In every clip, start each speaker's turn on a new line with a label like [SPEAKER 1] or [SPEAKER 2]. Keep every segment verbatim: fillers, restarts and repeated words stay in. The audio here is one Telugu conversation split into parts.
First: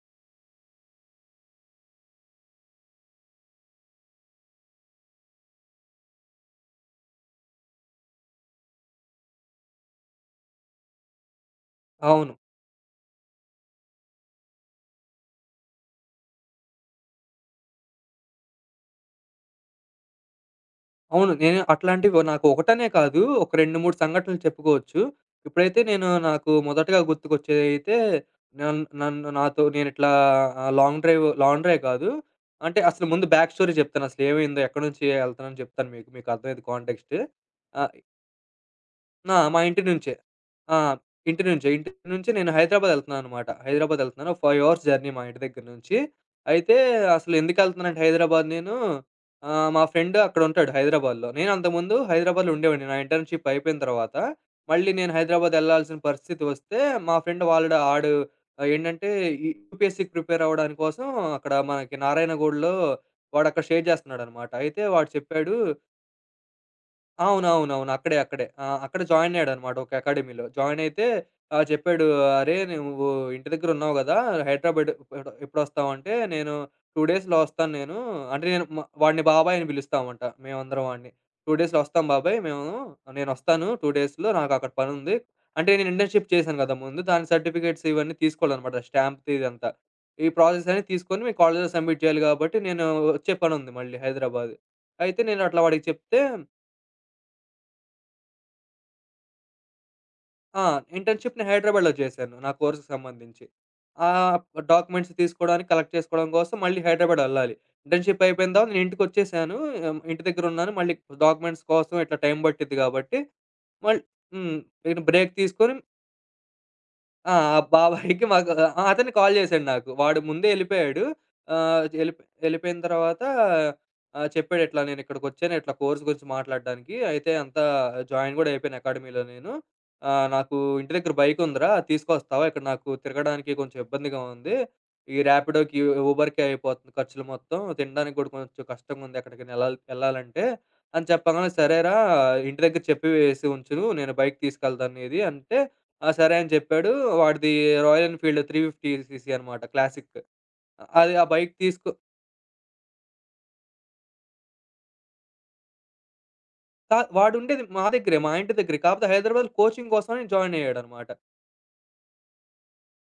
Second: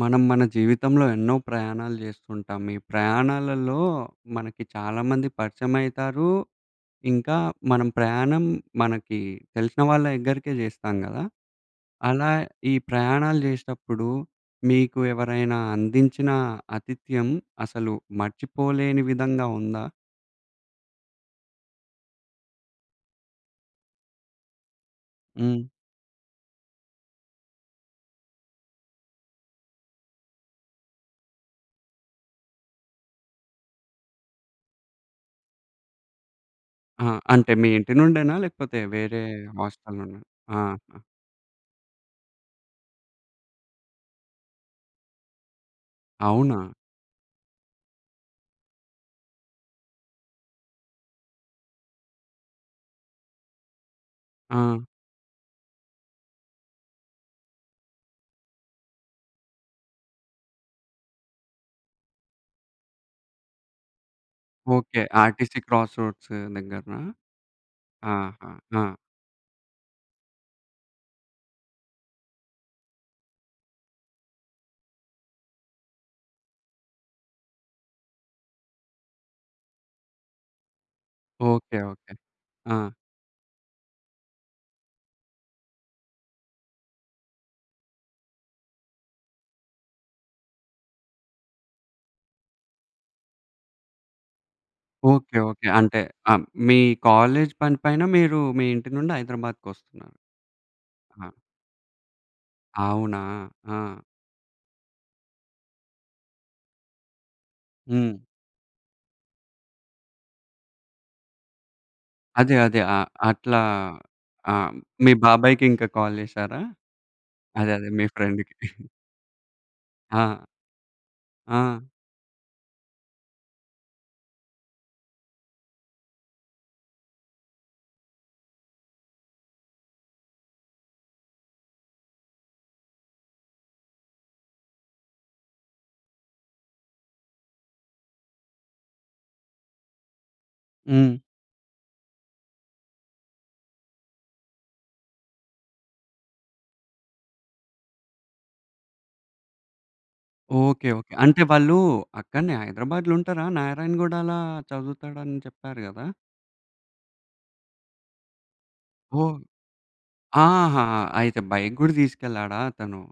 [SPEAKER 1] మనం మన జీవితంలో ఎన్నో ప్రయాణాలు చేస్తుంటాం. ఈ ప్రయాణాలలో మనకి చాలామంది పరిచయమయితారు. ఇంకా మనం ప్రయాణం మనకి తెలిసిన వాళ్ళ దగ్గరికే చేస్తాం గదా! అలా
[SPEAKER 2] అవును.
[SPEAKER 1] ఈ ప్రయాణాలు చేసేటప్పుడు మీకు ఎవరైనా అందించిన ఆతిథ్యం అసలు మర్చిపోలేని విధంగా ఉందా?
[SPEAKER 2] అవును. నేను అట్లాంటివి నాకు ఒకటనే కాదు. ఒక రెండు, మూడు సంఘటనలు చెప్పుకోవచ్చు.
[SPEAKER 1] హ్మ్.
[SPEAKER 2] ఇప్పుడైతే నేను నాకు మొదటగా గుర్తుకొచ్చేదైతే నన్ నన్ను నాతో నేనిట్లా ఆహ్, లాంగ్ డ్రైవ్ లాంగ్ డ్రైవ్ కాదు. అంటే అసలు ముందు బ్యాక్ స్టోరీ చెప్తాను. అసలేమైందో, ఎక్కడి నుంచి ఎళ్తున్నానో చెప్తాను మీకు. మీకు అర్థమైద్ది
[SPEAKER 1] ఆ!
[SPEAKER 2] కాంటెక్స్ట్.
[SPEAKER 1] అంటే మీ ఇంటి
[SPEAKER 2] ఆహ్,
[SPEAKER 1] నుండేనా? లేకపోతే వేరే
[SPEAKER 2] ఆ! మా ఇంటి
[SPEAKER 1] హాస్టల్
[SPEAKER 2] నుంచే.
[SPEAKER 1] నుండా? ఆహా!
[SPEAKER 2] ఆ! ఇంటి నుంచే. ఇంటి నుంచి నేను హైదరాబాద్ ఎళ్తున్నాననమాట. హైదరాబాద్ ఎళ్తున్నాను. ఐదు అవర్స్ జర్నీ మా ఇంటి దగ్గర నుంచి.
[SPEAKER 1] అవునా?
[SPEAKER 2] అయితే అసలు ఎందుకెళ్తున్నానంటే హైదరాబాద్ నేను ఆహ్, మా ఫ్రెండ్ అక్కడుంటాడు హైదరాబాద్‌లో. నేను అంతకుముందు హైదరాబాద్‌లో ఉండేవాడిని. నా ఇంటర్న్‌షిప్ అయిపోయిన తర్వాత
[SPEAKER 1] ఆ!
[SPEAKER 2] మళ్ళీ నేను హైదరాబాద్ ఎళ్ళాల్సిన పరిస్థితి వస్తే మా ఫ్రెండ్ వాలడు ఆడు ఆహ్, ఏంటంటే ఈ యూపీఎస్‌సీకి ప్రిపేర్ అవ్వడానికి కోసం అక్కడ మనకి నారాయణగూడలో వాడక్కడ స్టే చేస్తున్నాడనమాట. అయితే
[SPEAKER 1] ఓకే.
[SPEAKER 2] వాడు చెప్పాడు.
[SPEAKER 1] ఆర్టీసీ క్రాస్ రోడ్స్ దగ్గరనా?
[SPEAKER 2] అవునవునవును. అక్కడే, అక్కడే.
[SPEAKER 1] ఆహా!
[SPEAKER 2] ఆ!
[SPEAKER 1] ఆ!
[SPEAKER 2] అక్కడ జాయిన్ అయ్యాడనమాట ఒక అకాడమీలో. జాయిన్ అయితే ఆహ్, చెప్పాడు, "అరే! నువ్వు ఇంటి దగ్గర ఉన్నావు గదా! హైదరాబాద్ ఎప్పుడు ఎప్పుడొస్తావంటే, నేను రెండు డేస్‌లో వస్తాను నేను." అంటే నేను మ వాడిని బాబాయ్ అని పిలుస్తామంట మేమందరం వాడిని. "రెండు
[SPEAKER 1] ఓకే.
[SPEAKER 2] డేస్‌లో వస్తాం
[SPEAKER 1] ఓకే.
[SPEAKER 2] బాబాయ్ మేము.
[SPEAKER 1] ఆ!
[SPEAKER 2] నేనొస్తాను రెండు డేస్‌లో నాకక్కడ పనుంది." అంటే నేను ఇంటర్న్‌షిప్ చేశాను గదా ముందు. దాని సర్టిఫికేట్స్ ఇవన్నీ తీసుకోవాలనమాట. స్టాంప్‌ది ఇదంతా. ఈ ప్రాసెస్ అన్నీ తీసుకొని మీ కాలేజ్‌లో సబ్మిట్ చేయాలి గాబట్టి, నేను వచ్చే పనుంది మళ్ళీ హైదరాబాద్. అయితే
[SPEAKER 1] ఓకే.
[SPEAKER 2] నేను అట్లా
[SPEAKER 1] ఓకే.
[SPEAKER 2] వాడికి
[SPEAKER 1] అంటే
[SPEAKER 2] చెప్తే
[SPEAKER 1] ఆ! మీ కాలేజీ పని పైన మీరు మీ ఇంటి నుండి హైదరాబాద్‌కొస్తున్నారు.
[SPEAKER 2] ఆ!
[SPEAKER 1] ఆ!
[SPEAKER 2] ఇంటర్న్‌షిప్ నేను హైదరాబాద్‌లో చేశాను. నా కోర్స్‌కి
[SPEAKER 1] అవునా?
[SPEAKER 2] సంబంధించి.
[SPEAKER 1] ఆ!
[SPEAKER 2] ఆహ్, డాక్యుమెంట్స్ తీసుకోవడానికి, కలెక్ట్ చేసుకోవడం కోసం మళ్ళీ హైదరాబాద్ ఎళ్ళాలి.
[SPEAKER 1] హ్మ్.
[SPEAKER 2] ఇంటర్న్‌షిప్ అయిపోయిన తర్వాత నేను ఇంటికొచ్చేసాను. ఆహ్, ఇంటి దగ్గరున్నాను. మళ్ళీ డాక్యుమెంట్స్ కోసం ఇట్లా టైం
[SPEAKER 1] అదే.
[SPEAKER 2] పట్టిద్ది
[SPEAKER 1] అదే. ఆ!
[SPEAKER 2] కాబట్టి
[SPEAKER 1] అట్లా
[SPEAKER 2] మళ్
[SPEAKER 1] ఆ!
[SPEAKER 2] హ్మ్. నేను
[SPEAKER 1] మీ
[SPEAKER 2] బ్రేక్
[SPEAKER 1] బాబాయ్‌కి
[SPEAKER 2] తీసుకొని
[SPEAKER 1] ఇంకా కాల్ చేసారా?
[SPEAKER 2] ఆ! ఆ
[SPEAKER 1] అదే. అదే. మీ
[SPEAKER 2] బాబాయికి మాకు
[SPEAKER 1] ఫ్రెండ్‌కి.
[SPEAKER 2] ఆ! అతను కాల్ చేసాడు నాకు. వాడు
[SPEAKER 1] ఆ!
[SPEAKER 2] ముందే ఎళ్ళిపోయాడు.
[SPEAKER 1] ఆ!
[SPEAKER 2] ఆహ్, ఎళ్ళిపో ఎళ్ళిపోయిన తర్వాత ఆహ్, చెప్పాడు ఇట్లా నేనిక్కడికొచ్చాను ఇట్లా కోర్స్ గురించి మాట్లాడడానికి. అయితే అంతా జాయిన్ గూడా అయిపోయాను అకాడమీలో నేను. ఆహ్, నాకు ఇంటి దగ్గర బైకుందిరా అది తీసుకొస్తావా? ఇక్కడ నాకు తిరగడానికి కొంచెం ఇబ్బందిగా ఉంది. ఈ ర్యాపిడోకి, ఊబర్‌కే అయిపోతుంది ఖర్చులు మొత్తం. తినడానికి గూడా కొంచెం కష్టంగుంది ఎక్కడికైనా ఎళ్ళాలి ఎళ్ళాలంటే అని
[SPEAKER 1] హ్మ్.
[SPEAKER 2] చెప్పంగానే సరేరా ఇంటి దగ్గర చెప్పి వేసి ఉంచును. నేను బైక్ తీసుకెళ్తాను నీది అంటే ఆ! సరే అని చెప్పాడు. వాడిది రాయల్ ఎన్‌ఫీల్డ్ మూడు వందల యాభై సీసీ అనమాట క్లాసిక్.
[SPEAKER 1] ఓకే.
[SPEAKER 2] అది
[SPEAKER 1] ఓకే.
[SPEAKER 2] ఆ
[SPEAKER 1] అంటే
[SPEAKER 2] బైక్
[SPEAKER 1] వాళ్ళు
[SPEAKER 2] తీసుకో.
[SPEAKER 1] అక్కడనే హైదరాబాద్‌లో ఉంటారా? నారాయణగూడలా చదువుతాడని చెప్పారు గదా!
[SPEAKER 2] కా వాడుండేది మా దగ్గరే, మా ఇంటి దగ్గరే. కాపోతే
[SPEAKER 1] ఓహ్!
[SPEAKER 2] హైదరాబాద్‌లో కోచింగ్ కోసమని జాయిన్
[SPEAKER 1] ఆహా!
[SPEAKER 2] అయ్యాడనమాట.
[SPEAKER 1] అయితే బైక్ గూడా తీసుకెళ్ళాడా అతను?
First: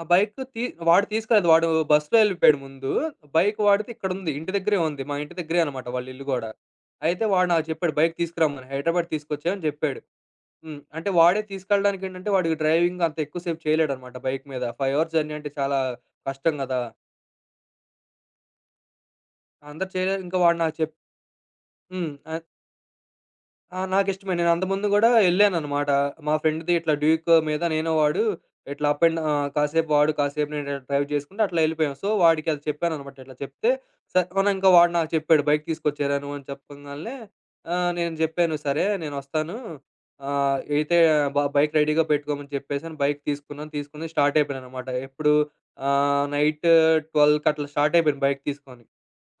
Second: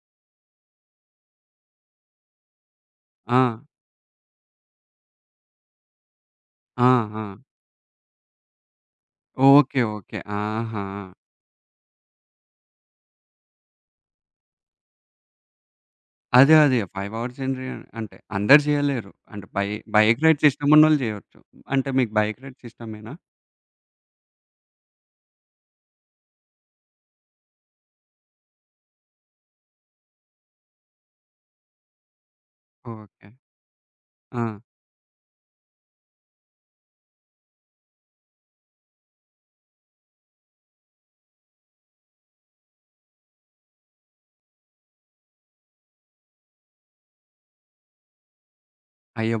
[SPEAKER 2] ఆ బైక్ తీ వాడు తీసుకురాలేదు. వాడు బస్‌లో ఎళ్ళిపోయాడు ముందు.
[SPEAKER 1] ఆ!
[SPEAKER 2] బైక్ వాడిది ఇక్కడుంది. ఇంటి దగ్గరే ఉంది. మా ఇంటి దగ్గరే అనమాట వాళ్ళ ఇల్లు గూడా.
[SPEAKER 1] ఆ! ఆ!
[SPEAKER 2] అయితే వాడు నాకు చెప్పాడు బైక్ తీసుకురమ్మని. హైదరాబాద్ తీసుకొచ్చా అని
[SPEAKER 1] ఓకే.
[SPEAKER 2] చెప్పాడు.
[SPEAKER 1] ఓకే.
[SPEAKER 2] హ్మ్.
[SPEAKER 1] ఆహా!
[SPEAKER 2] అంటే వాడే తీసుకెళ్ళడానికి ఏంటంటే వాడికి డ్రైవింగ్ అంత ఎక్కువ సేపు చేయలేడనమాట బైక్ మీద. ఐదు అవర్స్ జర్నీ అంటే చాలా
[SPEAKER 1] అదే.
[SPEAKER 2] కష్టం
[SPEAKER 1] అదే.
[SPEAKER 2] గదా!
[SPEAKER 1] ఐదు అవర్స్ ఎంట్రీ అంటే అందరూ చేయలేరు. అంటే బై
[SPEAKER 2] అందరు
[SPEAKER 1] బైక్
[SPEAKER 2] చేయలేరు. ఇంకా
[SPEAKER 1] రైడ్స్
[SPEAKER 2] వాడు నాకు చెప్
[SPEAKER 1] ఇష్టమున్నోళ్ళు చేయొచ్చు. అంటే మీకు
[SPEAKER 2] హ్మ్. అ
[SPEAKER 1] బైక్ రైడ్స్ ఇష్టమేనా?
[SPEAKER 2] ఆ! నాకిష్టమే. నేను అంతకుముందు గూడా యెళ్ళాననమాట. మా ఫ్రెండ్‌ది ఇట్లా డ్యూక్ మీద నేను, వాడు ఇట్లా అప్ అండ్ ఆహ్, కాసేపు వాడు, కాసేపు నేను ఇట్లా డ్రైవ్ చేసుకుంటూ అట్లా యెళ్ళిపోయాం. సో, వాడికి అది చెప్పాననమాట.
[SPEAKER 1] ఓకే.
[SPEAKER 2] ఇట్లా చెప్తే, సరే
[SPEAKER 1] ఆ!
[SPEAKER 2] అవును ఇంకా వాడు నాకు చెప్పాడు బైక్ తీసుకొచ్చేరా నువ్వు అని చెప్పంగాల్నే ఆహ్, నేను చెప్పాను, "సరే నేనొస్తాను. ఆహ్, అయితే బ బైక్ రెడీగా పెట్టుకోమని" చెప్పేసని బైక్ తీసుకున్నాను. తీసుకొని స్టార్ట్ అయిపోయాననమాట. ఎప్పుడు ఆహ్, నైట్ పన్నెండుకి అట్లా స్టార్ట్ అయిపోయాను బైక్ తీసుకొని.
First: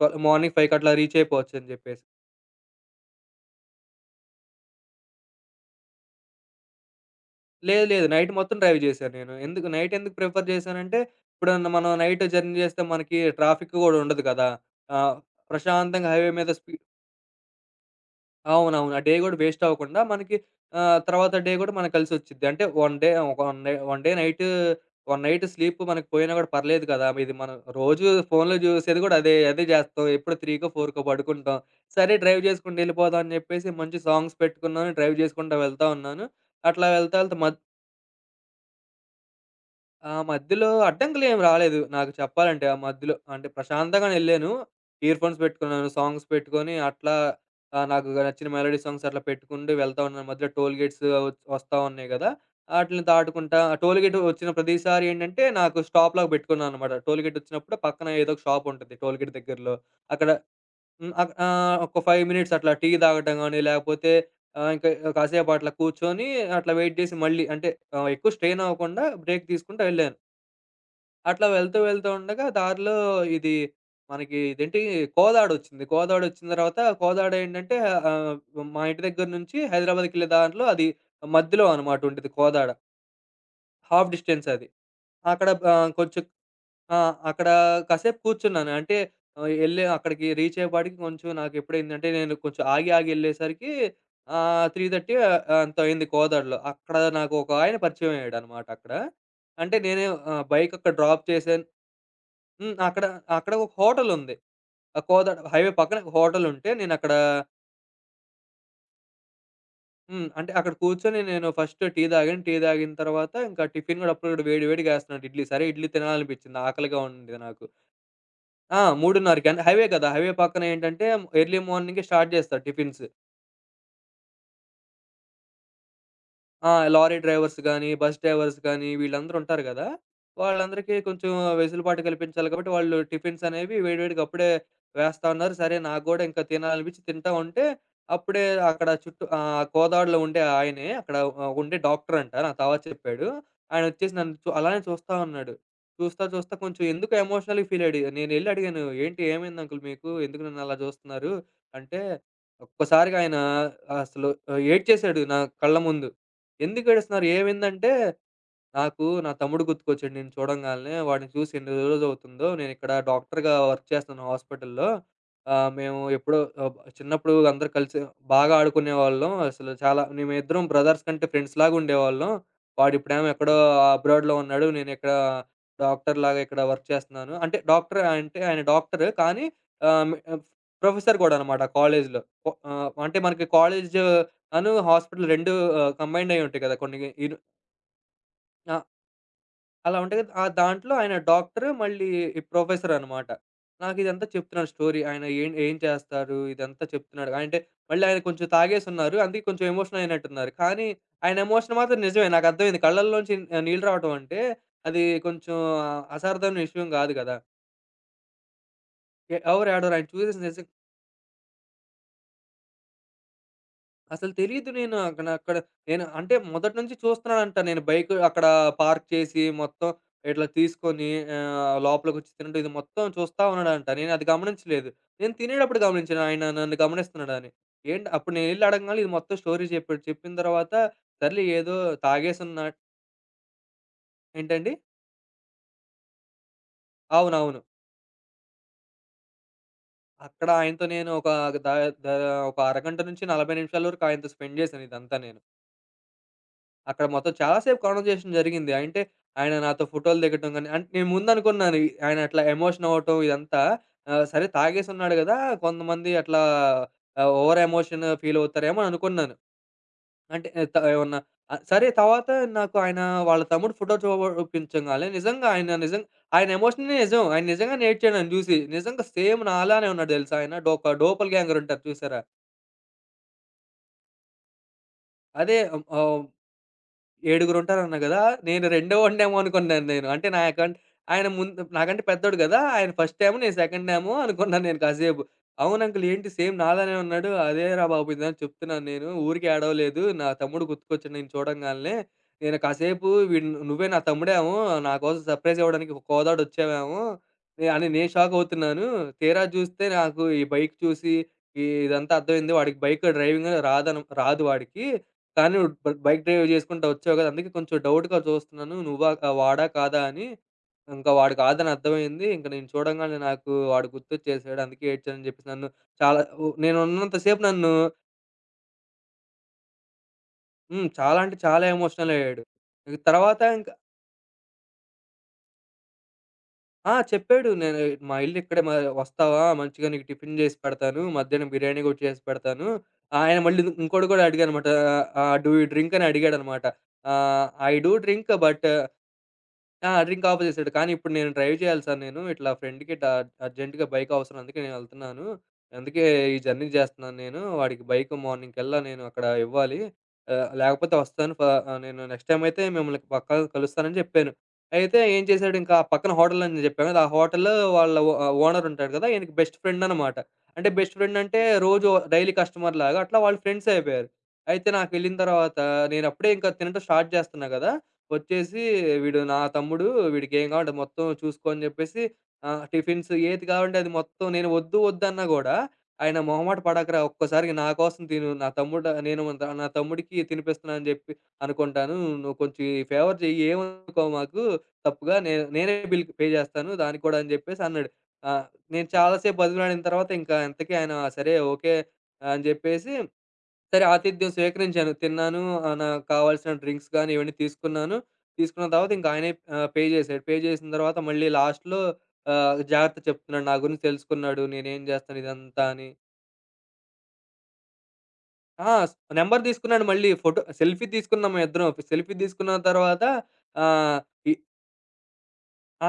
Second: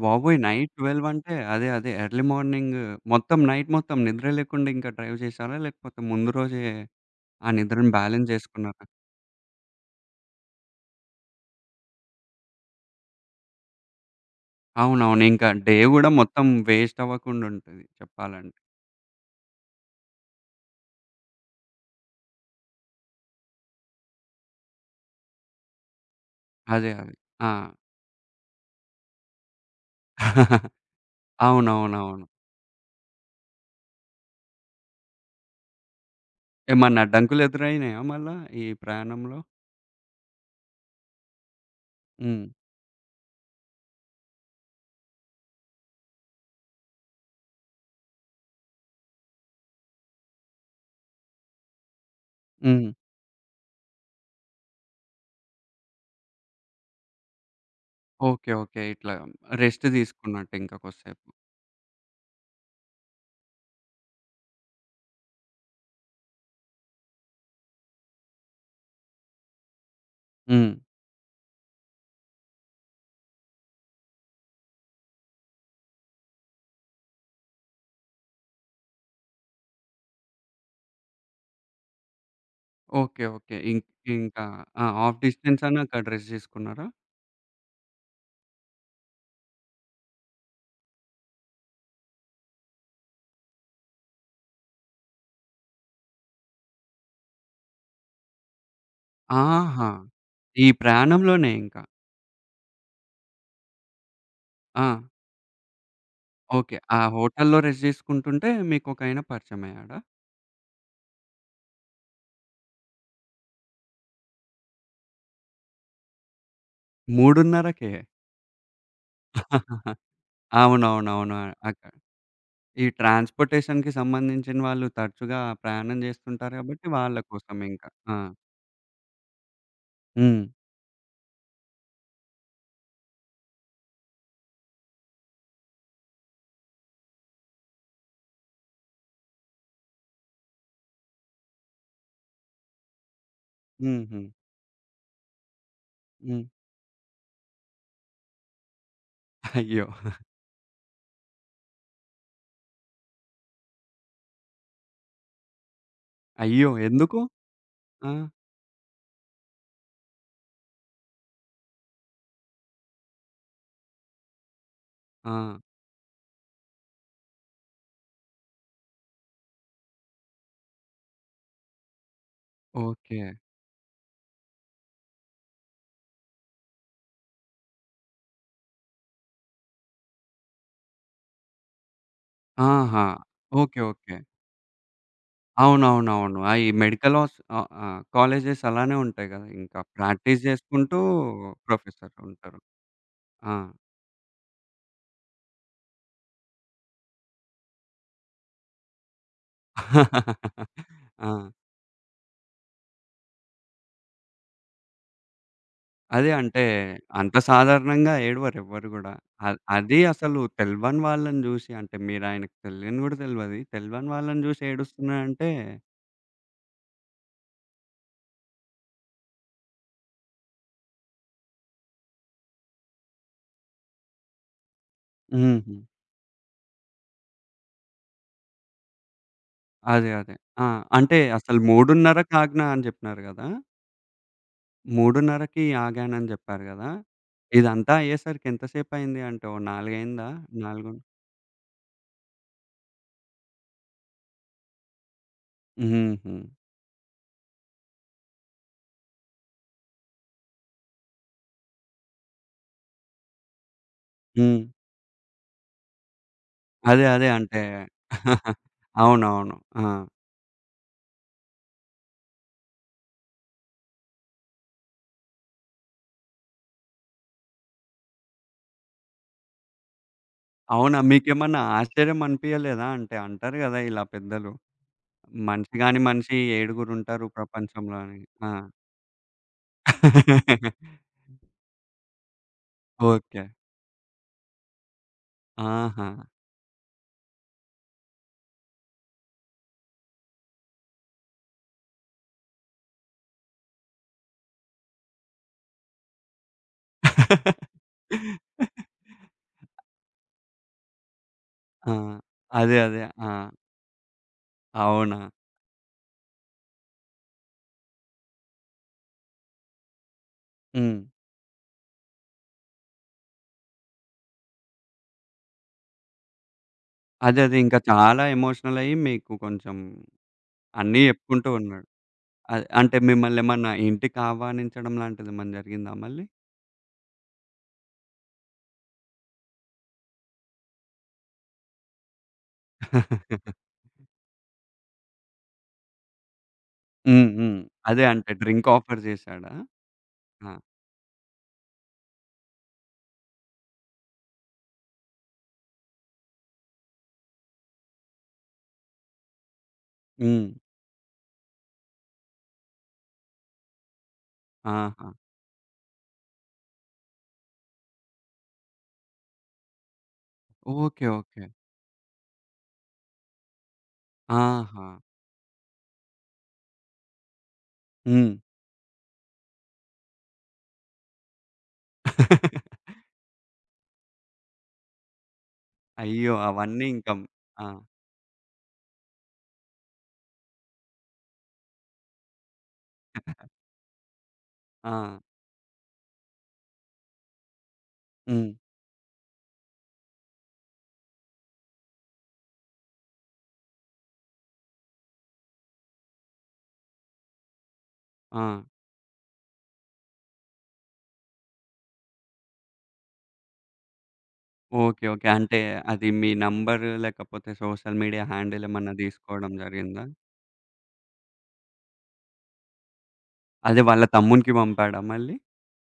[SPEAKER 2] ట్వెల్ మార్నింగ్
[SPEAKER 1] నైట్
[SPEAKER 2] ఐదుకి అట్లా
[SPEAKER 1] పన్నెండు
[SPEAKER 2] రీచ్
[SPEAKER 1] అంటే అదే.
[SPEAKER 2] అయిపోవచ్చని
[SPEAKER 1] అదే.
[SPEAKER 2] చెప్పేసి.
[SPEAKER 1] ఎర్లీ మార్నింగ్ మొత్తం నైట్ మొత్తం నిద్ర లేకుండా ఇంకా డ్రైవ్ చేశారా? లేకపోతే ముందు రోజే ఆ
[SPEAKER 2] లేదు.
[SPEAKER 1] నిద్రను
[SPEAKER 2] లేదు.
[SPEAKER 1] బ్యాలెన్స్
[SPEAKER 2] నైట్ మొత్తం డ్రైవ్
[SPEAKER 1] చేసుకున్నారా?
[SPEAKER 2] చేశాను నేను. ఎందుకు నైట్ ఎందుకు ప్రిఫర్ చేశానంటే, ఇప్పుడన్నా మనం నైట్ జర్నీ చేస్తే మనకి ట్రాఫిక్ గూడా ఉండదు కదా! ఆహ్,
[SPEAKER 1] అవునవును. ఇంకా డే గూడా
[SPEAKER 2] ప్రశాంతంగా హైవే
[SPEAKER 1] మొత్తం
[SPEAKER 2] మీద స్పీ
[SPEAKER 1] వేస్ట్ అవ్వకుండా ఉంటది చెప్పాలంటే.
[SPEAKER 2] అవునవును. ఆ డే గూడా వేస్ట్ అవ్వకుండా మనకి ఆహ్, తర్వాత డే గూడా మనకు కలిసొచ్చిద్ది. అంటే వన్ డే ఒక one day one day night one night sleep మనకు పోయినా గూడా పర్లేదు
[SPEAKER 1] అదే.
[SPEAKER 2] కదా!
[SPEAKER 1] అదే.
[SPEAKER 2] ఇది
[SPEAKER 1] ఆ!
[SPEAKER 2] మనం రోజు ఫోన్‌లో చూసేది గూడా అదే. అదే చేస్తాం. ఎప్పుడో 3కో, 4కో పడుకుంటాం. సరే
[SPEAKER 1] అవునవునవును.
[SPEAKER 2] డ్రైవ్ చేసుకుంటూ వెళ్ళిపోదాం అని చెప్పేసి మంచి సాంగ్స్ పెట్టుకున్నాను. డ్రైవ్ చేసుకుంటా వెళ్తా ఉన్నాను. అట్లా
[SPEAKER 1] ఏమన్నా
[SPEAKER 2] వెళ్తా వెళ్తా
[SPEAKER 1] అడ్డంకులు ఎదురైనాయా మళ్ళా ఈ ప్రయాణంలో?
[SPEAKER 2] ఆ మధ్యలో అడ్డంకులేం రాలేదు. నాకు
[SPEAKER 1] హ్మ్.
[SPEAKER 2] చెప్పాలంటే ఆ మధ్యలో. అంటే ప్రశాంతంగానే ఎళ్ళాను. ఇయర్‌ఫోన్స్ పెట్టుకున్నాను. సాంగ్స్ పెట్టుకొని అట్లా ఆహ్, నాకు నచ్చిన మెలోడీ సాంగ్స్ అట్లా పెట్టుకుంటూ వెళ్తా ఉన్నాను. మధ్యలో టోల్ గేట్స్ వ వస్తా ఉన్నాయి గదా!
[SPEAKER 1] హ్మ్.
[SPEAKER 2] ఆటిలిని దాటుకుంటా ఆ టోల్ గేట్ వచ్చిన ప్రతిసారి ఏంటంటే నాకు స్టాప్‌లాగా పెట్టుకున్నాననమాట. టోల్ గేట్ వచ్చినప్పుడు పక్కన ఏదో ఒక
[SPEAKER 1] ఓకే.
[SPEAKER 2] Shop
[SPEAKER 1] okay.
[SPEAKER 2] ఉంటది.
[SPEAKER 1] ఇట్లా
[SPEAKER 2] టోల్ గేట్ దగ్గరలో.
[SPEAKER 1] రెస్ట్
[SPEAKER 2] అక్కడ
[SPEAKER 1] తీసుకున్నట్టింక
[SPEAKER 2] హ్మ్.
[SPEAKER 1] కొద్దిసేపు.
[SPEAKER 2] అక్ ఆహ్, ఒక ఐదు మినిట్స్ అట్లా టీ తాగటం గాని, లేకపోతే ఆహ్, ఇంకా కాసేపు అట్లా కూర్చొని అట్లా వెయిట్ జేసి మళ్ళీ అంటే ఆహ్, ఎక్కువ స్ట్రెయిన్ అవ్వకుండా బ్రేక్ తీసుకుంటా వెళ్ళాను.
[SPEAKER 1] హ్మ్.
[SPEAKER 2] అట్లా వెళ్తూ వెళ్తూ ఉండగా దారిలో ఇది మనకి ఇదేంటి కోదాడొచ్చింది. కోదాడొచ్చిన తర్వాత కోదాడ ఏంటంటే ఆహ్, మా ఇంటి దగ్గర నుంచి హైదరాబాద్‌కెళ్ళే దారిలో అది మధ్యలో అనమాట ఉండిద్ది కోదాడ.
[SPEAKER 1] ఓకే. ఓకే. ఇం
[SPEAKER 2] హాఫ్
[SPEAKER 1] ఇంకా
[SPEAKER 2] డిస్టెన్స్ అది.
[SPEAKER 1] ఆ! హాఫ్
[SPEAKER 2] అక్కడ
[SPEAKER 1] డిస్టెన్స్ అని
[SPEAKER 2] ఆహ్,
[SPEAKER 1] అక్కడ
[SPEAKER 2] కొంచెం
[SPEAKER 1] రెస్ట్ తీసుకున్నారా?
[SPEAKER 2] ఆ! అక్కడ కాసేపు కూర్చున్నాను. అంటే ఆహ్, ఎళ్ళే అక్కడికి రీచ్ అయ్యేపాటికి కొంచెం నాకెప్పుడైందంటే నేను కొంచెం ఆగి ఆగి ఎళ్ళేసరికి ఆహ్, మూడున్నర ఎంతో అయింది కోదాడలో. అక్కడ నాకు ఒక ఆయన పరిచయం అయ్యాడనమాట అక్కడ. అంటే
[SPEAKER 1] ఆహా!
[SPEAKER 2] నేను ఆహ్,
[SPEAKER 1] ఈ
[SPEAKER 2] బైక్ అక్కడ డ్రాప్
[SPEAKER 1] ప్రయాణంలోనే
[SPEAKER 2] చేశాను.
[SPEAKER 1] ఇంకా.
[SPEAKER 2] హ్మ్. అక్కడ, అక్కడ ఒక హోటలుంది.
[SPEAKER 1] ఆ!
[SPEAKER 2] ఆ కోదాడ హైవే పక్కన ఒక హోటలుంటే
[SPEAKER 1] ఓకే. ఆ
[SPEAKER 2] నేనక్కడ
[SPEAKER 1] హోటల్‌లో రెస్ట్ తీసుకుంటుంటే మీకొకాయన పరిచయమయ్యాడా?
[SPEAKER 2] హ్మ్. అంటే అక్కడ కూర్చొని నేను ఫస్ట్ టీ తాగాను. టీ తాగిన తర్వాత ఇంకా టిఫిన్ గూడా అప్పుడు గూడా వేడి వేడిగా ఏస్తున్నాడు ఇడ్లీ. సరే ఇడ్లీ తినాలనిపిచ్చింది. ఆకలిగా ఉంది నాకు.
[SPEAKER 1] 3:30కే.
[SPEAKER 2] ఆ! 3:30కి అంటే హైవే కదా! హైవే పక్కనేంటంటే
[SPEAKER 1] అవునవునవును.
[SPEAKER 2] ఎర్లీ
[SPEAKER 1] అక
[SPEAKER 2] మార్నింగే స్టార్ట్ జేస్తారు
[SPEAKER 1] ఈ
[SPEAKER 2] టిఫిన్స్.
[SPEAKER 1] ట్రాన్స్‌పోర్టేషన్‌కి సంబంధించిన వాళ్ళు తరచుగా ప్రయాణం చేస్తుంటారు
[SPEAKER 2] ఆ!
[SPEAKER 1] కాబట్టి
[SPEAKER 2] లారీ
[SPEAKER 1] వాళ్ళ కోసం
[SPEAKER 2] డ్రైవర్స్
[SPEAKER 1] ఇంకా.
[SPEAKER 2] గానీ,
[SPEAKER 1] ఆ!
[SPEAKER 2] బస్ డ్రైవర్స్ గానీ వీళ్ళందరుంటారు గదా!
[SPEAKER 1] హ్మ్.
[SPEAKER 2] వాళ్ళందరికీ కొంచెం వెసులుబాటు కల్పించాలి కాబట్టి వాళ్ళు టిఫిన్స్ అనేవి వేడివేడిగా అప్పుడే వేస్తా ఉన్నారు. సరే నాకు గూడా ఇంకా తినాలనిపిచ్చి తింటా ఉంటే అప్పుడే అక్కడ చుట్టూ ఆహ్, గోదావరిలో ఉండే ఆయనే అక్కడ ఆహ్, ఉండే డాక్టరంట నా తర్వాత చెప్పాడు. ఆయనొచ్చేసి
[SPEAKER 1] హుహు.
[SPEAKER 2] నన్ను చు అలానే చూస్తా ఉన్నాడు. చూస్తా
[SPEAKER 1] హ్మ్.
[SPEAKER 2] చూస్తా కొంచెం ఎందుకో ఎమోషనల్‌గా ఫీలయ్యాడు. నేనెళ్లి అడిగాను, "ఏంటి ఏమైంది అంకుల్
[SPEAKER 1] అయ్యో!
[SPEAKER 2] మీకు? ఎందుకు నన్నలా చూస్తున్నారు?" అంటే ఒక్కసారిగా ఆయన అసలు ఆహ్, ఏడ్చేసాడు నా కళ్ళ ముందు.
[SPEAKER 1] అయ్యో!
[SPEAKER 2] ఎందుకు
[SPEAKER 1] ఎందుకు?
[SPEAKER 2] ఏడుస్తున్నారు? ఏమైందంటే,
[SPEAKER 1] ఆ!
[SPEAKER 2] నాకు నా తమ్ముడు గుర్తుకొచ్చాడు నేను చూడంగాలనే. వాడిని చూసి ఎన్ని రోజులవుతుందో, నేనిక్కడ డాక్టర్‌గా వర్క్ చేస్తున్నాను హాస్పిటల్‌లో.
[SPEAKER 1] ఆ!
[SPEAKER 2] ఆహ్, మేము ఎప్పుడో ఆహ్, చిన్నప్పుడు అందరూ కలిసి బాగా ఆడుకునేవాళ్ళం. అసలు చాలా మేమిద్దరం బ్రదర్స్ కంటే ఫ్రెండ్స్‌లాగా ఉండేవాళ్ళం.
[SPEAKER 1] ఓకే.
[SPEAKER 2] వాడిప్పుడేమో ఎక్కడో అబ్రాడ్‌లో ఉన్నాడు. నేనిక్కడ డాక్టర్‌లాగా ఇక్కడ వర్క్ చేస్తున్నాను. అంటే డాక్టర్ అంటే ఆయన డాక్టర్. కానీ ఆహ్, మ్ ప్రొఫెసర్ కూడా అనమాట కాలేజ్‌లో. కొ ఆహ్,
[SPEAKER 1] ఆహా!
[SPEAKER 2] అంటే మనకి
[SPEAKER 1] ఓకే.
[SPEAKER 2] College
[SPEAKER 1] okay.
[SPEAKER 2] అను హాస్పిటల్ రెండు ఆహ్, కంబైన్డ్
[SPEAKER 1] అవునవునవును.
[SPEAKER 2] అయ్యి ఉంటాయి
[SPEAKER 1] అయి
[SPEAKER 2] కదా! కొన్ని
[SPEAKER 1] మెడికల్ హాస్
[SPEAKER 2] ఇరు
[SPEAKER 1] ఆహ్, ఆ! కాలేజెస్
[SPEAKER 2] ఆ!
[SPEAKER 1] అలానే ఉంటాయి గదా! ఇంకా
[SPEAKER 2] అలా ఉంటాయి కదా!
[SPEAKER 1] ప్రాక్టీస్
[SPEAKER 2] ఆ దాంట్లో
[SPEAKER 1] జేసుకుంటూ
[SPEAKER 2] ఆయన డాక్టర్ మళ్ళీ
[SPEAKER 1] ప్రొఫెసర్ ఉంటారు.
[SPEAKER 2] ప్రొఫెసర్ అనమాట.
[SPEAKER 1] ఆ!
[SPEAKER 2] నాకిదంతా చెప్తున్నాడు స్టోరీ. ఆయన ఏం ఏం చేస్తారు? ఇదంతా చెప్తున్నాడు. ఆయన అంటే మళ్ళీ ఆయన కొంచెం తాగేసున్నారు. అందుకే కొంచెం ఎమోషన్ అయినట్టున్నారు. కానీ
[SPEAKER 1] ఆ!
[SPEAKER 2] ఆయన ఎమోషన్ మాత్రం నిజమే. నాకర్థమైంది. కళ్ళల్లోంచి నీళ్ళు రావటం అంటే అది కొంచెం
[SPEAKER 1] అదే
[SPEAKER 2] అసార్థమైన
[SPEAKER 1] అంటే
[SPEAKER 2] విషయం గాదు
[SPEAKER 1] అంత
[SPEAKER 2] గదా!
[SPEAKER 1] సాధారణంగా ఏడవరెవ్వరు గూడా.
[SPEAKER 2] ఎ
[SPEAKER 1] అ
[SPEAKER 2] ఎవరు ఏడవరు.
[SPEAKER 1] అది
[SPEAKER 2] ఆయన
[SPEAKER 1] అసలు
[SPEAKER 2] చూసేసి నిజంగా
[SPEAKER 1] తెలవని వాళ్ళని జూసి అంటే మీరాయనకి తెలియని గూడా తెలవది. తెలవని
[SPEAKER 2] అసలు
[SPEAKER 1] వాళ్ళని జూసి
[SPEAKER 2] తెలీదు నేను అక్కడ
[SPEAKER 1] ఏడుస్తున్నాడంటే
[SPEAKER 2] అక్కడ నేను అంటే మొదటి నుంచి చూస్తున్నానంట నేను బైక్ అక్కడ పార్క్ చేసి మొత్తం ఇట్లా తీసుకొని ఆహ్, లోపలికొచ్చి తినడం ఇది మొత్తం చూస్తా ఉన్నాడంట. నేను అది గమనించలేదు. నేను
[SPEAKER 1] హుహు.
[SPEAKER 2] తినేటప్పుడు గమనించాను ఆయన నన్ను గమనిస్తున్నాడని. ఏంటి అప్పుడు నేనెళ్లి అడగంగానే ఇది మొత్తం స్టోరీ చెప్పాడు.
[SPEAKER 1] అదే.
[SPEAKER 2] చెప్పిన
[SPEAKER 1] అదే. ఆ!
[SPEAKER 2] తర్వాత
[SPEAKER 1] అంటే
[SPEAKER 2] సర్లే
[SPEAKER 1] అసలు
[SPEAKER 2] ఏదో
[SPEAKER 1] 3:30కి ఆజ్ఞ
[SPEAKER 2] తాగేసున్నా
[SPEAKER 1] అని జెప్పినారు గదా!
[SPEAKER 2] ఏంటండి?
[SPEAKER 1] 3:30కి ఆగానని జెప్పారు గదా!
[SPEAKER 2] అవునవును.
[SPEAKER 1] ఇదంతా అయ్యేసరికి ఎంతసేపయింది అంటే ఓ నాలుగు అయిందా?
[SPEAKER 2] అక్కడ ఆయనతో
[SPEAKER 1] నాలుగు
[SPEAKER 2] నేను ఒక ద ద ఒక అరగంట నుంచి నలభై నిమిషాల వరకు ఆయనతో స్పెండ్ చేశాను ఇదంతా నేను.
[SPEAKER 1] హుహు.
[SPEAKER 2] అక్కడ మొత్తం చాలా సేపు కాన్వర్జేషన్ జరిగింది. అంటే ఆయన నాతో ఫోటోలు దిగటం గాని అంటే నేను ముందనుకున్నాను ఆయన అట్లా ఎమోషన్ అవ్వటం ఇదంతా ఆహ్, సరే
[SPEAKER 1] హ్మ్.
[SPEAKER 2] తాగేసున్నాడు గదా! కొంతమంది అట్లా
[SPEAKER 1] అదే. అదే.
[SPEAKER 2] ఆహ్, ఓవర్
[SPEAKER 1] అంటే
[SPEAKER 2] ఎమోషన్ ఫీల్ అవుతారేమో అని అనుకున్నాను.
[SPEAKER 1] అవునవును. ఆ!
[SPEAKER 2] అంటే ఆ, త ఏమన్నా ఆహ్, సరే తర్వాత నాకు ఆయన వాళ్ళ తమ్ముడు ఫోటో చూపించంగాలనే నిజంగా ఆయన నిజంగా ఆయన ఎమోషనే నిజం. ఆయన నిజంగానే ఏడ్చాడు నన్ను జూసి. నిజంగా సేమ్ నాలానే ఉన్నాడు దెలుసా ఆయన. డోప
[SPEAKER 1] అవునా?
[SPEAKER 2] డోపల్
[SPEAKER 1] మీకేమన్నా
[SPEAKER 2] గ్యాంగర్ ఉంటారు
[SPEAKER 1] ఆశ్చర్యం
[SPEAKER 2] చూసారా?
[SPEAKER 1] అనిపియలేదా? అంటే అంటారు గదా ఇలా పెద్దలు.
[SPEAKER 2] అదే
[SPEAKER 1] మనిషి గాని
[SPEAKER 2] ఆహ్,
[SPEAKER 1] మనిషి ఏడుగురుంటారు ప్రపంచంలో
[SPEAKER 2] ఏడుగురుంటారన్నా
[SPEAKER 1] అని.
[SPEAKER 2] గదా!
[SPEAKER 1] ఆ!
[SPEAKER 2] నేను రెండోవాడినేమో అనుకున్నాను నేను. అంటే నా అకౌంట్ ఆయన ముందు నాకంటే పెద్దోడు గదా! ఆయన ఫస్టేమో,
[SPEAKER 1] ఓకే.
[SPEAKER 2] నేను సెకండ్‌నేమో అనుకున్నాను నేను కాసేపు. అవును అంకుల్
[SPEAKER 1] ఆహా!
[SPEAKER 2] ఏంటి సేమ్ నాలానే ఉన్నాడు. అదేరా బాబు ఇందాక చెప్తున్నాను నేను. ఊరికే ఏడవలేదు. నా తమ్ముడు గుర్తుకొచ్చాడు నిన్ను చూడంగాలనే. నేను కాసేపు వీడు నువ్వే నా తమ్ముడేమో, నా కోసం సర్ప్రైజ్ ఇవ్వడానికి ఒక కోదాడొచ్చావేమో నే అని నేను షాకవుతున్నాను. తీరా చూస్తే నాకు ఈ బైక్ చూసి, ఈ
[SPEAKER 1] ఆ!
[SPEAKER 2] ఇదంతా అర్థమైంది.
[SPEAKER 1] అదే.
[SPEAKER 2] వాడికి
[SPEAKER 1] అదే.
[SPEAKER 2] బైక్
[SPEAKER 1] ఆ!
[SPEAKER 2] డ్రైవింగ్ రాదను రాదు వాడికి.
[SPEAKER 1] అవునా?
[SPEAKER 2] కానీ నువ్వు బ బైక్ డ్రైవ్ చేసుకుంటా వచ్చావు కదా! అందుకే కొంచెం డౌట్‌గా చూస్తున్నాను. నువ్వా ఆహ్, వాడా కాదా అని.
[SPEAKER 1] హ్మ్.
[SPEAKER 2] ఇంకా వాడు కాదని అర్థమైంది. ఇంక నేను చూడంగానే నాకు వాడు గుర్తొచ్చేసాడు. అందుకే ఏడ్చానని చెప్పేసి నన్ను చాలా ఉ నేను ఉన్నంత
[SPEAKER 1] అదే.
[SPEAKER 2] సేపు
[SPEAKER 1] అదే.
[SPEAKER 2] నన్ను
[SPEAKER 1] ఇంకా చాలా ఎమోషనలయ్యి మీకు కొంచెం
[SPEAKER 2] హ్మ్.
[SPEAKER 1] అన్నీ
[SPEAKER 2] చాలా అంటే
[SPEAKER 1] చెప్పుకుంటూ
[SPEAKER 2] చాలా
[SPEAKER 1] ఉన్నాడు.
[SPEAKER 2] ఎమోషనల్ అయ్యాడు.
[SPEAKER 1] అదే. అంటే
[SPEAKER 2] ఇక తర్వాత ఇంక
[SPEAKER 1] మిమ్మల్నేమన్నా ఇంటికి ఆహ్వానించడం లాంటిదేమన్నా జరిగిందా మళ్ళీ?
[SPEAKER 2] ఆ! చెప్పాడు. నేను మా ఇల్లు ఇక్కడే మ వస్తావా? మంచిగా నీకు టిఫిన్ చేసి పెడతాను. మధ్యాహ్నం బిర్యానీ కూడా చేసి పెడతాను. ఆయన మళ్ళీ ఇంకోటి కూడా అడిగాననమాట. ఆహ్, డూ యూ డ్రింక్ అని అడిగాడనమాట.
[SPEAKER 1] హ్మ్.
[SPEAKER 2] ఆహ్,
[SPEAKER 1] హ్మ్.
[SPEAKER 2] ఐ డూ
[SPEAKER 1] అదే
[SPEAKER 2] డ్రింక్
[SPEAKER 1] అంటే డ్రింక్
[SPEAKER 2] బట్
[SPEAKER 1] ఆఫర్ చేశాడా?
[SPEAKER 2] ఆ! డ్రింక్
[SPEAKER 1] ఆ!
[SPEAKER 2] ఆపజేసాడు. కానీ ఇప్పుడు నేను డ్రైవ్ చేయాలి సార్ నేను. ఇట్లా ఫ్రెండ్‌కి డ అర్జెంట్‌గా బైక్ అవసరం. అందుకే నేనెళ్తున్నాను. అందుకే ఈ జర్నీ చేస్తున్నాను నేను. వాడికి బైక్ మార్నింగ్‌కల్లా నేను అక్కడ ఇవ్వాలి.
[SPEAKER 1] హ్మ్.
[SPEAKER 2] ఆహ్, లేకపోతే వస్తాను ఫ ఆహ్, నేను నెక్స్ట్ టైమ్ అయితే మిమ్మల్ని పక్కా కలుస్తానని చెప్పాను. అయితే
[SPEAKER 1] ఆహా!
[SPEAKER 2] ఏం చేశాడు ఇంకా పక్కన హోటల్ అని చెప్పాను కదా! ఆ హోటల్‌లో వాళ్ళ ఓ ఆహ్, ఓనర్ ఉంటాడు కదా! ఈయనకి బెస్ట్ ఫ్రెండ్ అనమాట. అంటే బెస్ట్
[SPEAKER 1] ఓకే.
[SPEAKER 2] ఫ్రెండ్ అంటే
[SPEAKER 1] ఓకే.
[SPEAKER 2] రోజు డైలీ కస్టమర్‌లాగా అట్లా వాళ్ళు ఫ్రెండ్స్ అయిపోయారు. అయితే
[SPEAKER 1] ఆహా!
[SPEAKER 2] నాకెళ్ళిన తర్వాత నేనప్పుడే ఇంకా తినటం స్టార్ట్ చేస్తున్నా కదా!
[SPEAKER 1] హ్మ్.
[SPEAKER 2] వచ్చేసి వీడు నా తమ్ముడు వీడికేం కావాలంటే మొత్తం చూసుకో అని చెప్పేసి ఆహ్, టిఫిన్స్ ఏది కావాలంటే అది మొత్తం నేను వద్దు వద్దన్నా గూడా, ఆయన
[SPEAKER 1] అయ్యో!
[SPEAKER 2] మొహమాట
[SPEAKER 1] అవన్నీ
[SPEAKER 2] పడకురా
[SPEAKER 1] ఇంకా
[SPEAKER 2] ఒక్కసారికి
[SPEAKER 1] ఆ!
[SPEAKER 2] నా కోసం తిను. నా తమ్ముడు నేను మన- నా తమ్ముడికి తినిపిస్తున్నా అని జెప్పి అనుకుంటాను. నువ్వు కొంచెం ఈ ఫేవర్ చెయ్యి ఏమనుకో మాకు
[SPEAKER 1] ఆ!
[SPEAKER 2] తప్పుగా. నేను నేనే బిల్ పే జేస్తాను దానికి కూడా అని జెప్పేసి అన్నాడు. ఆహ్,
[SPEAKER 1] హ్మ్.
[SPEAKER 2] నేను చాలా సేపు బతిమిలాడిన తర్వాత ఇంకా ఇంతకీ ఆయన సరే ఓకే అని జెప్పేసి సరే ఆతిథ్యం స్వీకరించాను. తిన్నాను. ఆహ్, నాకు కావాల్సిన డ్రింక్స్ గాని ఇవన్నీ తీసుకున్నాను.
[SPEAKER 1] ఆ!
[SPEAKER 2] తీసుకున్న తర్వాత ఇంక ఆయనే ఆహ్, పే చేశాడు. పే చేసిన తర్వాత మళ్ళీ లాస్ట్‌లో ఆహ్, జాగ్రత్త చెప్తున్నాడు. నా గురించి తెలుసుకున్నాడు. నేనేం
[SPEAKER 1] ఓకే.
[SPEAKER 2] చేస్తాను
[SPEAKER 1] ఓకే. అంటే
[SPEAKER 2] ఇదంతా అని.
[SPEAKER 1] అది మీ నంబర్ లేకపోతే సోషల్ మీడియా హ్యాండిల్
[SPEAKER 2] ఆ!
[SPEAKER 1] ఏమన్నా
[SPEAKER 2] నంబర్
[SPEAKER 1] తీసుకోవడం
[SPEAKER 2] తీసుకున్నాడు
[SPEAKER 1] జరిగిందా?
[SPEAKER 2] మళ్ళీ. ఫోటో సెల్ఫీ తీసుకున్నాం మేమిద్దరం. సెల్ఫీ తీసుకున్న తర్వాత
[SPEAKER 1] అదే
[SPEAKER 2] ఆహ్,
[SPEAKER 1] వాళ్ళ
[SPEAKER 2] ఇ
[SPEAKER 1] తమ్మునికి పంపాడా మళ్ళీ?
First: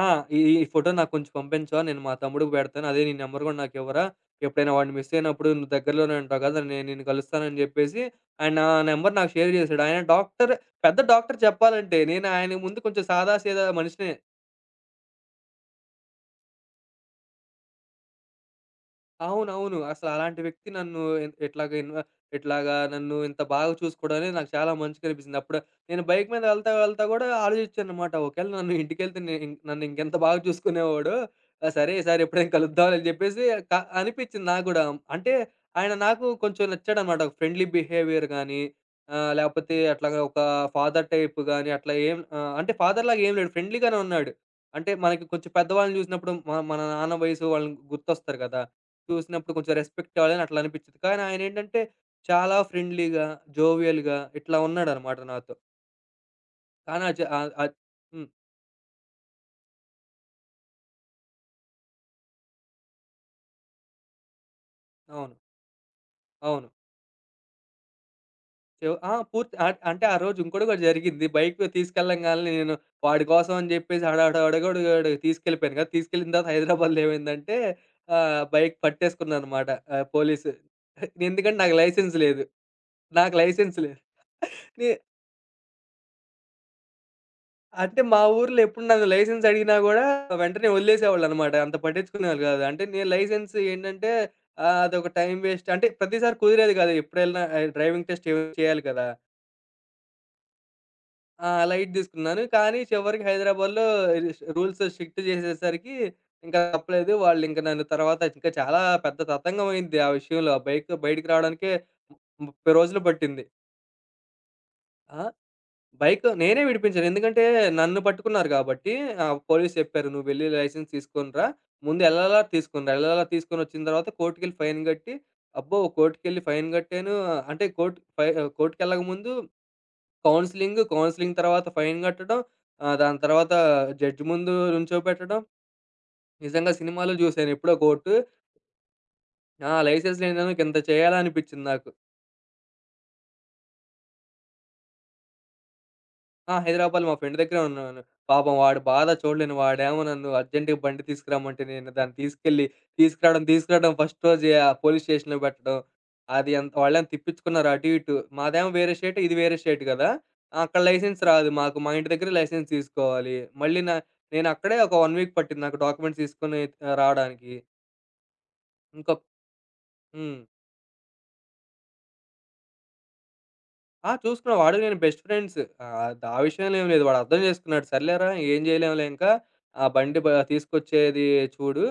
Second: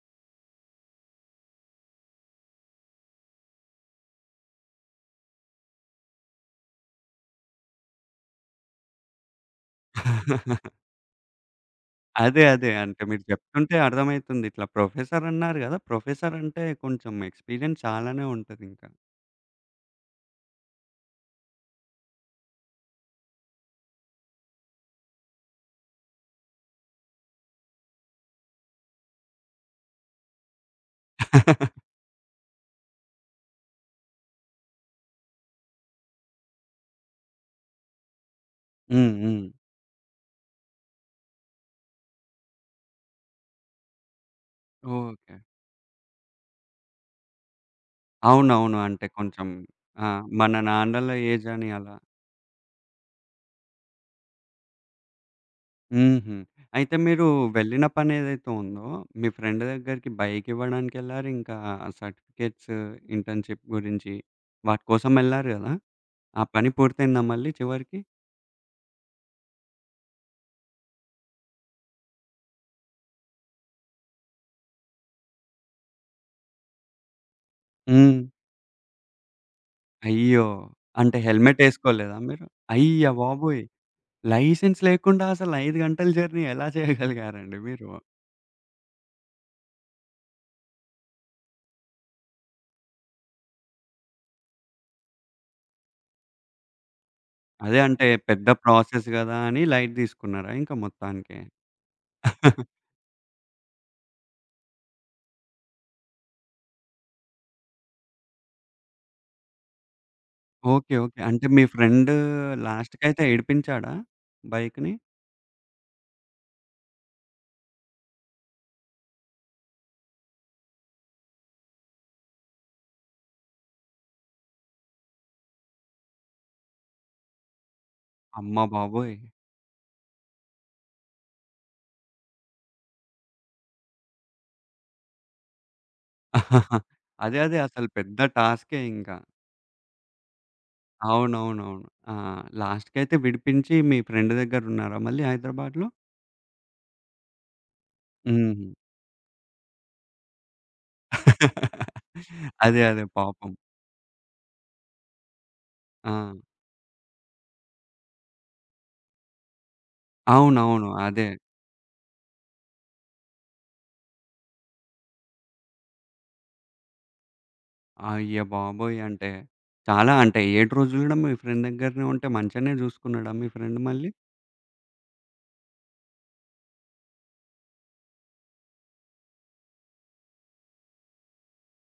[SPEAKER 2] ఆ! ఈ ఈ ఫోటో నాకు కొంచెం పంపించవా? నేను మా తమ్ముడికి పెడతాను. అదే నీ నంబర్ కూడా నాకివ్వరా? ఎప్పుడైనా వాడు మిస్ అయినప్పుడు నువ్వు దగ్గరలోనే ఉంటావు కదా! నేను నిన్ను కలుస్తానని చెప్పేసి ఆయన నా నంబర్ నాకు షేర్ చేసాడు. ఆయన డాక్టర్ పెద్ద డాక్టర్ చెప్పాలంటే. నేను
[SPEAKER 1] అదే.
[SPEAKER 2] ఆయన
[SPEAKER 1] అదే.
[SPEAKER 2] ముందు
[SPEAKER 1] అంటే
[SPEAKER 2] కొంచెం
[SPEAKER 1] మీరు
[SPEAKER 2] సాదాసీదా
[SPEAKER 1] చెప్తుంటే
[SPEAKER 2] మనిషినే.
[SPEAKER 1] అర్థమైతుంది. ఇట్లా ప్రొఫెసర్ అన్నారు గదా! ప్రొఫెసర్ అంటే కొంచెం ఎక్స్‌పీరియన్స్ చాలానే ఉంటదింకా.
[SPEAKER 2] అవునవును. అసలాంటి వ్యక్తి నన్ను ఎన్ ఎట్లాగా ఇన్వ ఎట్లాగా నన్ను ఇంత బాగా చూసుకోవడం అనేది నాకు చాలా మంచిగనిపిచ్చింది. అప్పుడు నేను బైక్ మీద వెళ్తా, వెళ్తా గూడా ఆలోచించాననమాట. ఒకవేళ నన్ను ఇంటికెళ్తే నే ఇం నన్ను ఇంకెంత బాగా చూసుకునేవాడో. ఆ! సరే ఈసారి ఎప్పుడైనా కలుద్దాంలే అని జెప్పేసి క అనిపిచ్చింది నాకు గూడా. అంటే ఆయన నాకు కొంచెం నచ్చాడనమాట. ఒక ఫ్రెండ్లీ బిహేవియర్ గానీ,
[SPEAKER 1] హ్మ్.
[SPEAKER 2] ఆహ్,
[SPEAKER 1] హ్మ్.
[SPEAKER 2] లేపోతే అట్లాగా ఒక ఫాదర్ టైప్ గానీ అట్లా ఏం ఆహ్, అంటే ఫాదర్ లాగా ఏం లేడు. ఫ్రెండ్లీగానే ఉన్నాడు. అంటే మనకి
[SPEAKER 1] ఓకే.
[SPEAKER 2] కొంచెం పెద్దవాళ్ళని జూసినప్పుడు మన మన నాన్న వయసు వాళ్ళని గుర్తొస్తారు గదా!
[SPEAKER 1] అవునవును. అంటే కొంచెం
[SPEAKER 2] చూసినప్పుడు కొంచెం
[SPEAKER 1] ఆ!
[SPEAKER 2] రెస్పెక్ట్ ఇవ్వాలని
[SPEAKER 1] మన
[SPEAKER 2] అట్లా అనిపిచ్చేది.
[SPEAKER 1] నాన్నల
[SPEAKER 2] కానీ
[SPEAKER 1] ఏజ్ అని
[SPEAKER 2] ఆయనేంటంటే,
[SPEAKER 1] అలా.
[SPEAKER 2] చాలా ఫ్రెండ్లీగా, జోవియల్‌గా ఇట్లా ఉన్నాడనమాట నాతో.
[SPEAKER 1] హుహు. అయితే
[SPEAKER 2] కానీ ఆ జ
[SPEAKER 1] మీరు
[SPEAKER 2] ఆహ్, ఆహ్,
[SPEAKER 1] వెళ్ళిన
[SPEAKER 2] హ్మ్.
[SPEAKER 1] పనేదైతే ఉందో, మీ ఫ్రెండ్ దగ్గరికి బైక్ ఇవ్వడానికెళ్లారు. ఇంకా సర్టిఫికేట్స్, ఇంటర్న్‌షిప్ గురించి వాటి కోసం
[SPEAKER 2] అవును.
[SPEAKER 1] ఎళ్లారు గదా! ఆ
[SPEAKER 2] అవును.
[SPEAKER 1] పని పూర్తయిందా మళ్ళీ చివరికి?
[SPEAKER 2] చెవ్ ఆ! పూర్తి ఆహ్, అంటే ఆ రోజు ఇంకోటి కూడా జరిగింది. బైక్ తీసుకెళ్ళంగాల్నే నేను వాడి కోసం అని చెప్పేసి హడావిడి హడావిడిగా తీసుకెళ్ళిపోయాను కదా! తీసుకెళ్ళిన తర్వాత హైదరాబాద్‌లో ఏమైందంటే
[SPEAKER 1] హ్మ్.
[SPEAKER 2] ఆహ్, బైక్ పట్టేసుకున్నారనమాట ఆహ్,
[SPEAKER 1] అయ్యో!
[SPEAKER 2] పోలీసు.
[SPEAKER 1] అంటే
[SPEAKER 2] ఎందుకంటే
[SPEAKER 1] హెల్మెట్
[SPEAKER 2] నాకు
[SPEAKER 1] ఏసుకోలేదా
[SPEAKER 2] లైసెన్స్ లేదు.
[SPEAKER 1] మీరు? అయ్య
[SPEAKER 2] నాకు
[SPEAKER 1] బాబోయ్!
[SPEAKER 2] లైసెన్స్ లేదు.
[SPEAKER 1] లైసెన్స్
[SPEAKER 2] నే
[SPEAKER 1] లేకుండా అసలు ఐదు గంటల జర్నీ ఎలా చేయగలిగారండి మీరు?
[SPEAKER 2] అంటే మా ఊర్లో ఎప్పుడు నన్ను లైసెన్స్ అడిగినా గూడా వెంటనే వదిలేసేవాళ్ళనమాట. అంత పట్టించుకునేవాళ్ళు గాదు. అంటే నేను లైసెన్స్ ఏంటంటే ఆహ్, అదొక టైం వేస్ట్ అంటే ప్రతిసారి కుదిరేది కాదు. ఎప్పుడెళ్ళినా ఆహ్,
[SPEAKER 1] అదే అంటే
[SPEAKER 2] డ్రైవింగ్ టెస్ట్ ఏవో
[SPEAKER 1] పెద్ద
[SPEAKER 2] చేయాలి కదా!
[SPEAKER 1] ప్రాసెస్ గదా! అని లైట్ తీసుకున్నారా ఇంక మొత్తానికి?
[SPEAKER 2] ఆ! లైట్ తీసుకున్నాను. కానీ చివరికి హైదరాబాద్‌లో రిస్ రూల్స్ స్ట్రిక్ట్ చేసేసరికి ఇంకా తప్పలేదు. వాళ్ళింక నన్ను తర్వాత ఇంకా చాలా పెద్ద తతంగం అయింది ఆ విషయంలో. ఆ బైక్
[SPEAKER 1] ఓకే. ఓకే.
[SPEAKER 2] బయటికి
[SPEAKER 1] అంటే మీ
[SPEAKER 2] రావడానికే
[SPEAKER 1] ఫ్రెండ్
[SPEAKER 2] ముప్పై రోజులు
[SPEAKER 1] లాస్ట్‌కైతే
[SPEAKER 2] పట్టింది.
[SPEAKER 1] ఏడిపించాడా బైక్‌ని?
[SPEAKER 2] ఆ! బైక్ నేనే విడిపించాను. ఎందుకంటే నన్ను పట్టుకున్నారు గాబట్టి ఆహ్, పోలీస్ చెప్పారు. "నువ్వెళ్లి లైసెన్స్ తీసుకొని రా. ముందు ఎల్ఎల్ఆర్ తీసుకొని రా. ఎల్ఎల్ఆర్ తీసుకొనొచ్చిన తర్వాత కోర్ట్‌కెళ్ళి ఫైన్ గట్టి." అబ్బో! కోర్ట్‌కెళ్ళి ఫైన్ గట్టాను. అంటే కోర్ట్ ఫై ఆహ్,
[SPEAKER 1] అమ్మ బాబోయ్!
[SPEAKER 2] కోర్ట్‌కెళ్ళకముందు కౌన్సెలింగ్, కౌన్సెలింగ్ తర్వాత ఫైన్ గట్టడం. ఆహ్, దాని తర్వాత జడ్జ్ ముందు నుంచోపెట్టడం. నిజంగా సినిమాలో
[SPEAKER 1] అదే.
[SPEAKER 2] జూసాను
[SPEAKER 1] అదే.
[SPEAKER 2] ఎప్పుడో
[SPEAKER 1] అసలు
[SPEAKER 2] కోర్టు.
[SPEAKER 1] పెద్ద టాస్కే ఇంక.
[SPEAKER 2] ఆ! లైసెన్స్ లేనోనికి ఇంత చేయాలా అనిపిచ్చింది
[SPEAKER 1] అవునవునవును.
[SPEAKER 2] నాకు.
[SPEAKER 1] ఆ! లాస్ట్‌కైతే విడిపించి మీ ఫ్రెండ్ దగ్గరున్నారా మళ్ళీ హైదరాబాద్‌లో?
[SPEAKER 2] ఆ! హైదరాబాద్‌లో మా ఫ్రెండ్ దగ్గరే ఉన్నాను. పాపం
[SPEAKER 1] హ్మ్.
[SPEAKER 2] వాడి బాధ చూడలేను. వాడేమో నన్ను అర్జెంట్‌గా బండి తీసుకురమ్మంటే, నేను దాన్ని తీసుకెళ్ళి
[SPEAKER 1] అదే. అదే.
[SPEAKER 2] తీసుకురావడం,
[SPEAKER 1] పాపం.
[SPEAKER 2] తీసుకురావడం ఫస్ట్ రోజే ఆ పోలీస్ స్టేషన్‌లో పెట్టడం.
[SPEAKER 1] ఆ!
[SPEAKER 2] అది ఎంత వాళ్ళేమో తిప్పించుకున్నారు అటు ఇటు. మాదేమో వేరే స్టేట్, ఇది వేరే స్టేట్ కదా! అక్కడ
[SPEAKER 1] అవునవును.
[SPEAKER 2] లైసెన్స్
[SPEAKER 1] అదే.
[SPEAKER 2] రాదు మాకు. మా ఇంటి దగ్గర లైసెన్స్ తీసుకోవాలి. మళ్ళీ నా నేనక్కడే ఒక 1 వీక్ పట్టింది నాకు డాక్యుమెంట్స్ తీసుకొని ఆహ్, రావడానికి.
[SPEAKER 1] అయ్య బాబోయ్!
[SPEAKER 2] ఇంకొక
[SPEAKER 1] అంటే చాలా అంటే
[SPEAKER 2] హ్మ్.
[SPEAKER 1] ఏడు రోజులు గూడా మీ ఫ్రెండ్ దగ్గరనే ఉంటే మంచిగానే చూసుకున్నాడా మీ ఫ్రెండ్ మళ్ళీ?
[SPEAKER 2] ఆ! చూసుకున్నాం. వాడు నేను బెస్ట్ ఫ్రెండ్స్. ఆహ్, ద ఆ విషయంలో ఏం లేదు. వాడు అర్థం చేసుకున్నాడు. సర్లేరా ఏం చేయలేంలే ఇంకా. ఆ బండి బ తీసుకొచ్చేది చూడు.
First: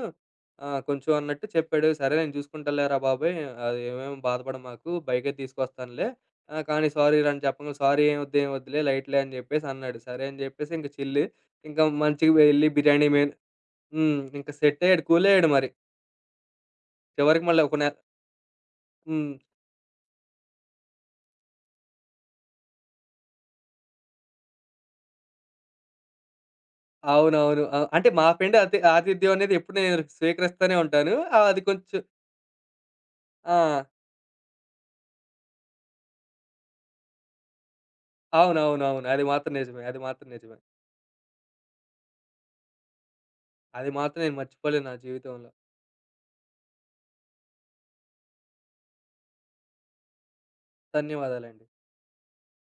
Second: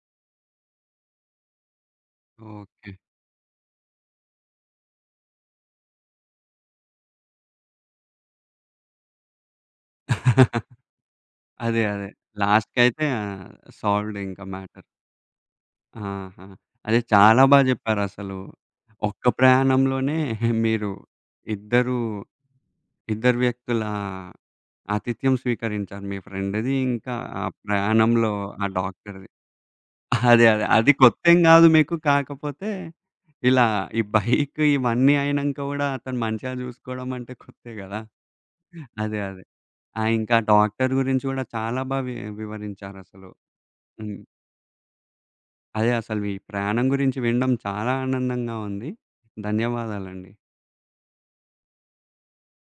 [SPEAKER 2] ఆహ్, కొంచెం అన్నట్టు చెప్పాడు. సరే నేను
[SPEAKER 1] ఓకే.
[SPEAKER 2] చూసుకుంటాలేరా బాబాయ్. అది ఏమేమి బాధపడమాకు. బైకే తీసుకొస్తానులే. ఆ! కానీ సారీరా అని చెప్పంగానే, సారీ ఏం వద్దు, ఏం వద్దులే లైట్‌లే అని చెప్పేసి అన్నాడు. సరే అని చెప్పేసి ఇంక చిల్లు.
[SPEAKER 1] అదే.
[SPEAKER 2] ఇంకా
[SPEAKER 1] అదే.
[SPEAKER 2] మంచిగా వెళ్లి
[SPEAKER 1] లాస్ట్‌కైతే
[SPEAKER 2] బిర్యానీ మెన్
[SPEAKER 1] ఆహ్,
[SPEAKER 2] హ్మ్.
[SPEAKER 1] సాల్వ్డ్ ఇంకా
[SPEAKER 2] ఇంక సెట్
[SPEAKER 1] మ్యాటర్.
[SPEAKER 2] అయ్యాడు. కూల్ అయ్యాడు మరి.
[SPEAKER 1] ఆహా! అదే చాలా
[SPEAKER 2] చివరికి
[SPEAKER 1] బా
[SPEAKER 2] మళ్ళీ ఒక నె
[SPEAKER 1] చెప్పారసలు. ఒక్క
[SPEAKER 2] హ్మ్.
[SPEAKER 1] ప్రయాణంలోనే మీరు ఇద్దరు, ఇద్దరు వ్యక్తుల ఆతిథ్యం స్వీకరించారు. మీ ఫ్రెండ్‌ది ఇంకా ఆ
[SPEAKER 2] అవునవును. ఆ! అంటే మా
[SPEAKER 1] ప్రయాణంలో
[SPEAKER 2] ఫ్రెండ్
[SPEAKER 1] ఆ
[SPEAKER 2] అతి
[SPEAKER 1] డాక్టర్‌ది.
[SPEAKER 2] ఆతిథ్యం అనేది ఎప్పుడు నేను
[SPEAKER 1] అదే. అదే.
[SPEAKER 2] స్వీకరిస్తూనే
[SPEAKER 1] అది
[SPEAKER 2] ఉంటాను.
[SPEAKER 1] కొత్తేం
[SPEAKER 2] ఆహ్, అది
[SPEAKER 1] గాదు మీకు.
[SPEAKER 2] కొంచెం
[SPEAKER 1] కాకపోతే
[SPEAKER 2] ఆ!
[SPEAKER 1] ఇలా ఈ బైక్ ఇవన్నీ అయినంక గూడా అతను మంచిగా జూసుకోవడం అంటే కొత్తే గదా!
[SPEAKER 2] అవునవునవును.
[SPEAKER 1] అదే.
[SPEAKER 2] అది
[SPEAKER 1] అదే.
[SPEAKER 2] మాత్రం నిజమే. అది
[SPEAKER 1] ఆ!
[SPEAKER 2] మాత్రం
[SPEAKER 1] ఇంకా
[SPEAKER 2] నిజమే.
[SPEAKER 1] డాక్టర్ గురించి గూడా చాలా బా వి వివరించారసలు.
[SPEAKER 2] అది
[SPEAKER 1] హ్మ్.
[SPEAKER 2] మాత్రం నేను మర్చిపోలేను నా జీవితంలో.
[SPEAKER 1] అదే అసలు ఈ ప్రయాణం గురించి వినడం చాలా ఆనందంగా ఉంది. ధన్యవాదాలండి.
[SPEAKER 2] ధన్యవాదాలండి.